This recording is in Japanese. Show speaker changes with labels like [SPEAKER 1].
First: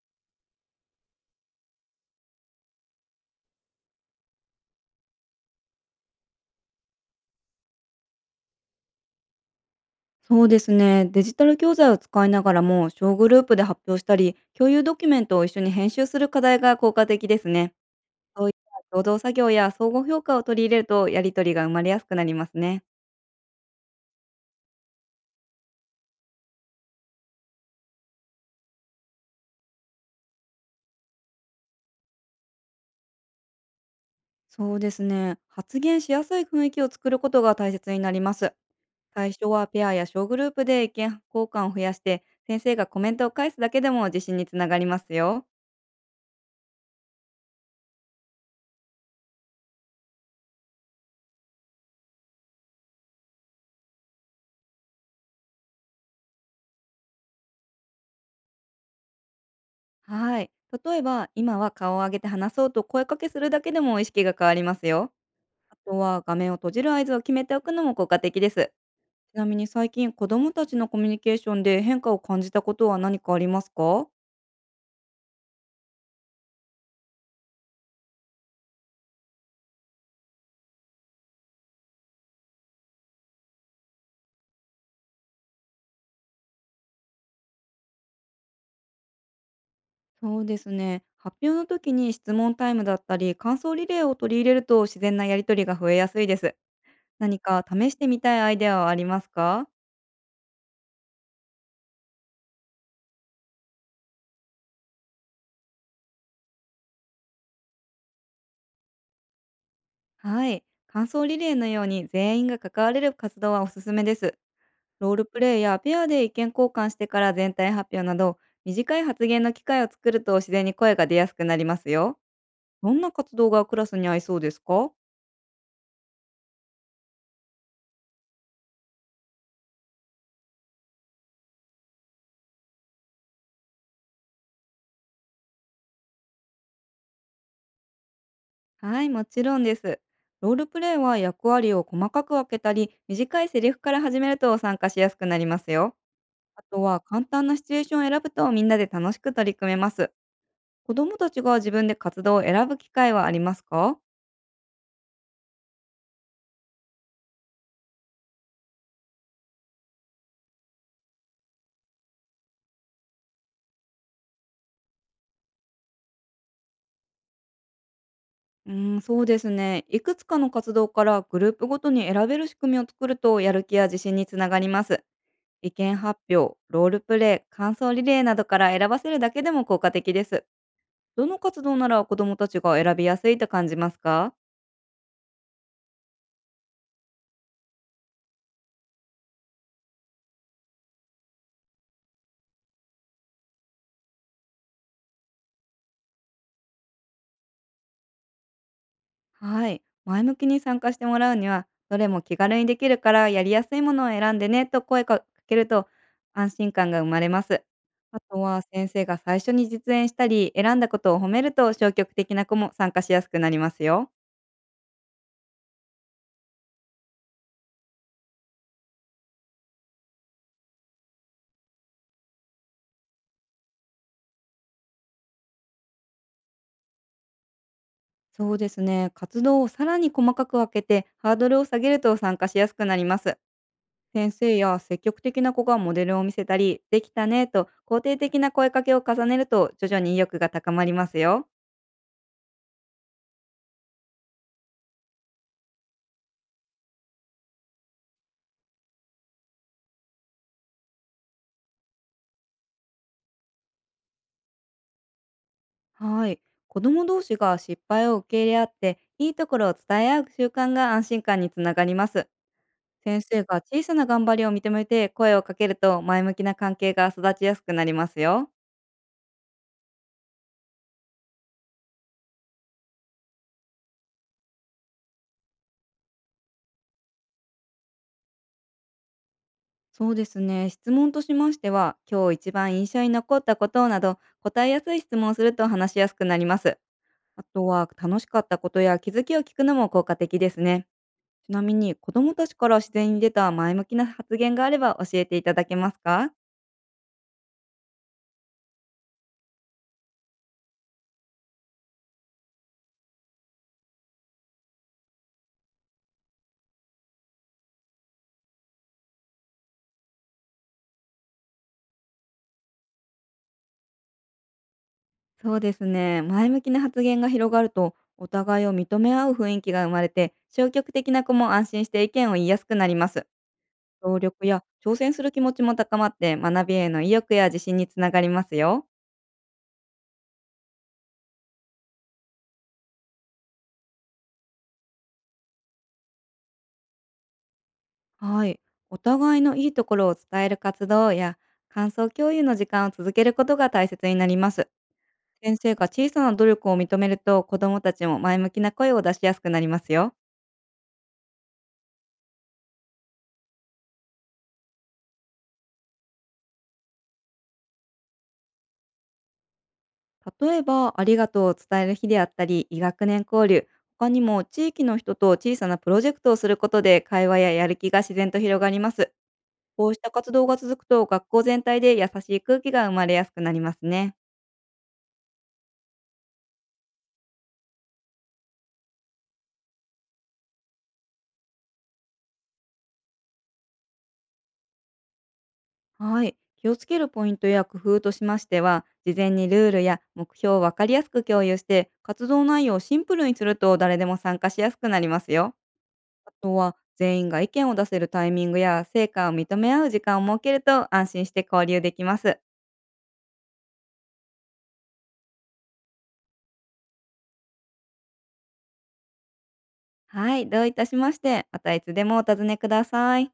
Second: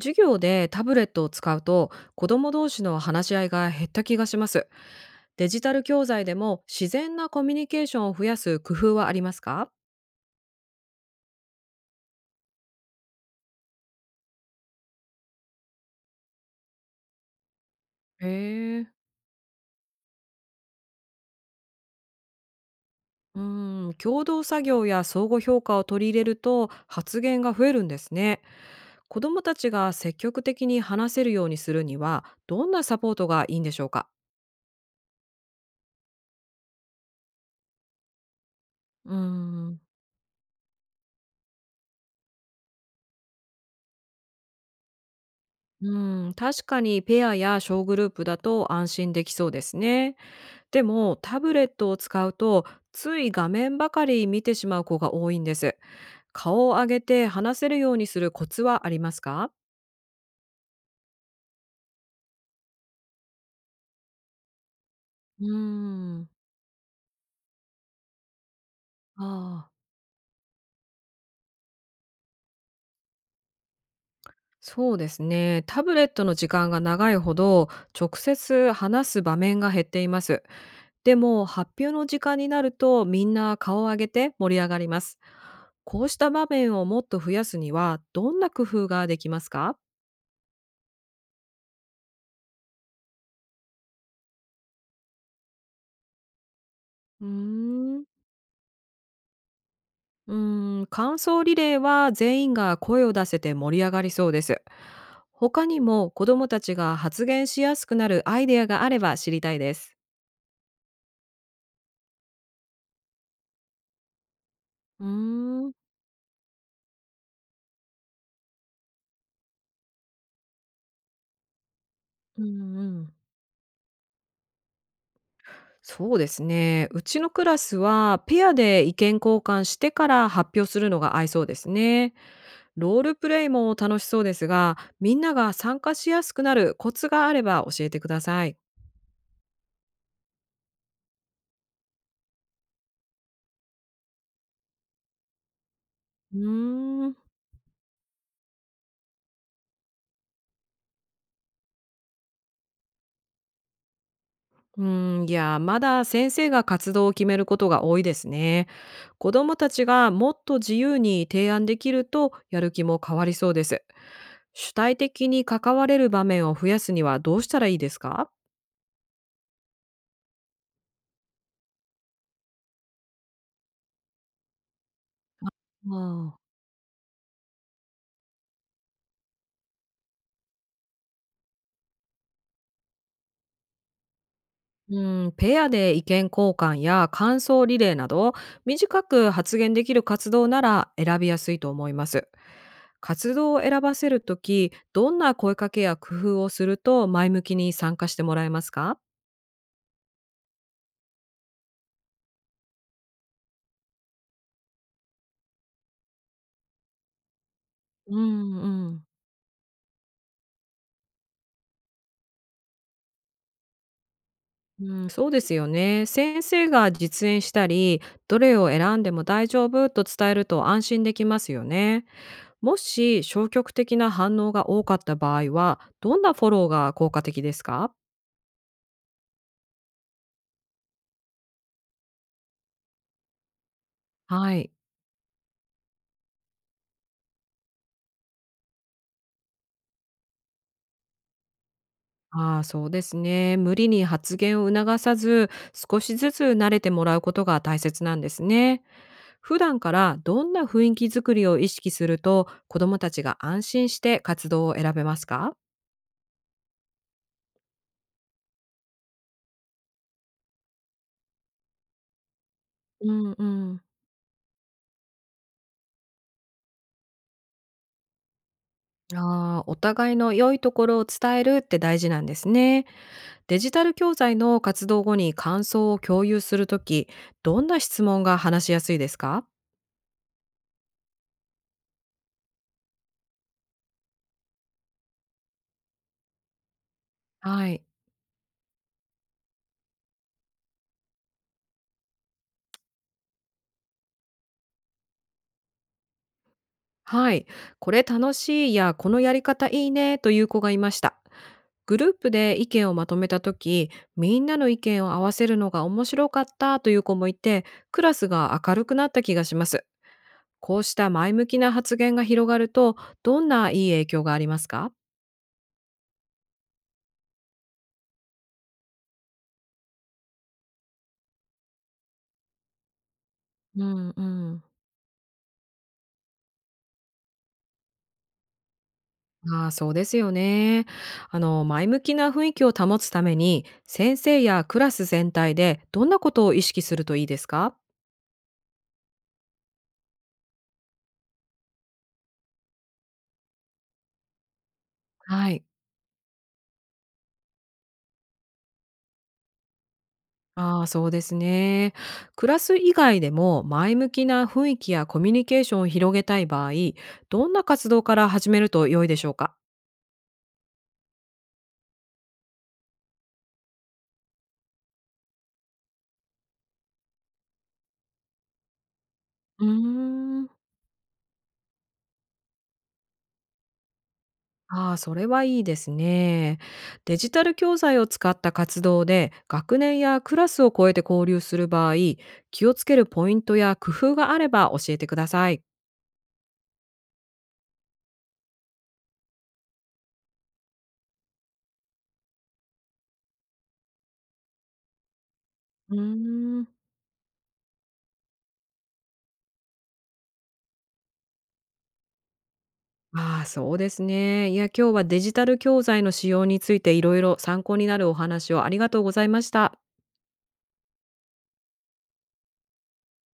[SPEAKER 1] 授業でタブレットを使うと子ども同士の話し合いが減った気がします。デジタル教材でも自然なコミュニケーションを増やす工夫はありますか？
[SPEAKER 2] そうですね。デジタル教材を使いながらも、小グループで発表したり、共有ドキュメントを一緒に編集する課題が効果的ですね。
[SPEAKER 1] へ
[SPEAKER 2] そういった
[SPEAKER 1] え。
[SPEAKER 2] 共同作業や相互評価を取り入れると、やりとりが生まれやすくなりますね。
[SPEAKER 1] うん、共同作業や相互評価を取り入れると発言が増えるんですね。子どもたちが積極的に話せるようにするにはどんなサポートがいいんでしょうか？
[SPEAKER 2] そうですね。発言しやすい雰囲気を作ることが大切になります。
[SPEAKER 1] うー
[SPEAKER 2] 最初は
[SPEAKER 1] ん。
[SPEAKER 2] ペアや小グループで意見交換を増やして、先生がコメントを返すだけでも自信につながりますよ。
[SPEAKER 1] うん、確かにペアや小グループだと安心できそうですね。でもタブレットを使うとつい画面ばかり見てしまう子が多いんです。顔を上げて話せるようにするコツはありますか？
[SPEAKER 2] はい。例えば、今は顔を上げて話そうと声かけするだけでも意識が変わりますよ。
[SPEAKER 1] うー
[SPEAKER 2] あとは
[SPEAKER 1] ん。
[SPEAKER 2] 画面を閉じる合図を決めておくのも効果的です。ちなみに
[SPEAKER 1] ああ、
[SPEAKER 2] 最近子どもたちのコミュニケーションで変化を感じたことは何かありますか？
[SPEAKER 1] そうですね。タブレットの時間が長いほど直接話す場面が減っています。でも発表の時間になるとみんな顔を上げて盛り上がります。こうした場面をもっと増やすにはどんな工夫ができますか？
[SPEAKER 2] そうですね。発表の時に質問タイムだったり感想リレーを取り入れると自然なやりとりが増えやすいです。
[SPEAKER 1] うー
[SPEAKER 2] 何か試し
[SPEAKER 1] ん
[SPEAKER 2] てみたいアイデアはありますか？
[SPEAKER 1] 感想リレーは全員が声を出せて盛り上がりそうです。他にも子どもたちが発言しやすくなるアイデアがあれば知りたいです。
[SPEAKER 2] はい。感想リレーのように全員が関われる活動はおすすめです。
[SPEAKER 1] うー
[SPEAKER 2] ロールプレイ
[SPEAKER 1] ん、うん
[SPEAKER 2] やペアで意見交換してから全体発表など、短い発言の機会を作ると自然に声が出やすくなりますよ。
[SPEAKER 1] う
[SPEAKER 2] どんな
[SPEAKER 1] ん。
[SPEAKER 2] 活動がクラスに合いそうですか？
[SPEAKER 1] そうですね。うちのクラスはペアで意見交換してから発表するのが合いそうですね。ロールプレイも楽しそうですが、みんなが参加しやすくなるコツがあれば教えてください。
[SPEAKER 2] はい、もちろんです。ロールプレイは役割を細かく分けたり、短いセリフから始めると参加しやすくなりますよ。
[SPEAKER 1] う
[SPEAKER 2] あとは
[SPEAKER 1] ーん
[SPEAKER 2] 簡単なシチュエーションを選ぶとみんなで楽しく取り組めます。子どもたちが自分で活動を選ぶ機会はありますか？
[SPEAKER 1] ういや、まだ先生が活動を決めることが多いですね。子どもたちがもっと自由に提案できるとやる気も変わりそうです。主体的に関われる場面を増やすにはどうしたらいいですか？
[SPEAKER 2] そうですね。いくつかの活動からグループごとに選べる仕組みを作るとやる気や自信につながります。意見発
[SPEAKER 1] ああ、
[SPEAKER 2] 表、ロールプレイ、感想リレーなどから選ばせるだけでも効果的です。どの活動なら子どもたちが選びやすいと感じますか？
[SPEAKER 1] うん、ペアで意見交換や感想リレーなど短く発言できる活動なら選びやすいと思います。活動を選ばせるとき、どんな声かけや工夫をすると前向きに参加してもらえますか？
[SPEAKER 2] はい。前向きに参加してもらうには、どれも気軽にできるからやりやすいものを選んでねと声かけると、安心感が生まれます。
[SPEAKER 1] う
[SPEAKER 2] あと
[SPEAKER 1] ん
[SPEAKER 2] は先
[SPEAKER 1] う
[SPEAKER 2] 生
[SPEAKER 1] ん。
[SPEAKER 2] が最初に実演したり、選んだことを褒めると消極的な子も参加しやすくなりますよ。
[SPEAKER 1] うん、そうですよね。先生が実演したり、どれを選んでも大丈夫と伝えると安心できますよね。もし消極的な反応が多かった場合は、どんなフォローが効果的ですか？
[SPEAKER 2] そうですね。活動をさらに細かく分けてハードルを下げると参加しやすくなります。先
[SPEAKER 1] は
[SPEAKER 2] 生
[SPEAKER 1] い。
[SPEAKER 2] や積極的な子がモデルを見せたり、できたねと肯定的な声かけを重ねると徐々に意欲が高まりますよ。
[SPEAKER 1] ああ、そうですね。無理に発言を促さず、少しずつ慣れてもらうことが大切なんですね。普段からどんな雰囲気づくりを意識すると、子どもたちが安心して活動を選べますか？
[SPEAKER 2] はい。子供同士が失敗を受け入れ合って、いいところを伝え合う習慣が安心感につながります。
[SPEAKER 1] う
[SPEAKER 2] 先
[SPEAKER 1] ん
[SPEAKER 2] 生
[SPEAKER 1] う
[SPEAKER 2] が
[SPEAKER 1] ん。
[SPEAKER 2] 小さな頑張りを認めて声をかけると前向きな関係が育ちやすくなりますよ。
[SPEAKER 1] ああ、お互いの良いところを伝えるって大事なんですね。デジタル教材の活動後に感想を共有するとき、どんな質問が話しやすいですか？
[SPEAKER 2] そうですね。質問としましては、今日一番印象に残ったことなど答えやすい質問をすると話しやすくなります。あと
[SPEAKER 1] はい。
[SPEAKER 2] は楽しかったことや気づきを聞くのも効果的ですね。ちなみに子供たちから自然に出た前向きな発言があれば教えていただけますか？
[SPEAKER 1] はい。これ楽しいや、このやり方いいねという子がいました。グループで意見をまとめたとき、みんなの意見を合わせるのが面白かったという子もいて、クラスが明るくなった気がします。こうした前向きな発言が広がると、どんないい影響がありますか？
[SPEAKER 2] そうですね。前向きな発言が広がるとお互いを認め合う雰囲気が生まれて、消極的な子も安心して意見を言いやすくなります。
[SPEAKER 1] うん
[SPEAKER 2] 協
[SPEAKER 1] う
[SPEAKER 2] 力
[SPEAKER 1] ん。
[SPEAKER 2] や挑戦する気持ちも高まって、学びへの意欲や自信につながりますよ。
[SPEAKER 1] ああ、そうですよね。前向きな雰囲気を保つために、先生やクラス全体でどんなことを意識するといいですか？
[SPEAKER 2] はい。お互いのいいところを伝える活動や感想共有の時間を続けることが大切になります。
[SPEAKER 1] は
[SPEAKER 2] 先
[SPEAKER 1] い。
[SPEAKER 2] 生が小さな努力を認めると子どもたちも前向きな声を出しやすくなりますよ。
[SPEAKER 1] ああ、そうですね。クラス以外でも前向きな雰囲気やコミュニケーションを広げたい場合、どんな活動から始めると良いでしょうか？
[SPEAKER 2] 例えば「ありがとう」を伝える日であったり、医学年交流、他にも地域の人と小さなプロジェクトをすることで会話ややる気が自然と広がります。
[SPEAKER 1] うー
[SPEAKER 2] こうした活動
[SPEAKER 1] ん
[SPEAKER 2] が続くと学校全体で優しい空気が生まれやすくなりますね。
[SPEAKER 1] ああ、それはいいですね。デジタル教材を使った活動で学年やクラスを超えて交流する場合、気をつけるポイントや工夫があれば教えてください。
[SPEAKER 2] はい。気をつけるポイントや工夫としましては、事前にルールや目標を分かりやすく共有して、活動内容をシンプルにすると誰でも参加しやすくなりますよ。
[SPEAKER 1] うー
[SPEAKER 2] あとは、
[SPEAKER 1] ん
[SPEAKER 2] 全員が意見を出せるタイミングや成果を認め合う時間を設けると安心して交流できます。
[SPEAKER 1] ああ、そうですね。いや、今日はデジタル教材の使用についていろいろ参考になるお話をありがとうございました。
[SPEAKER 2] はい、どういたしまして、またいつでもお尋ねください。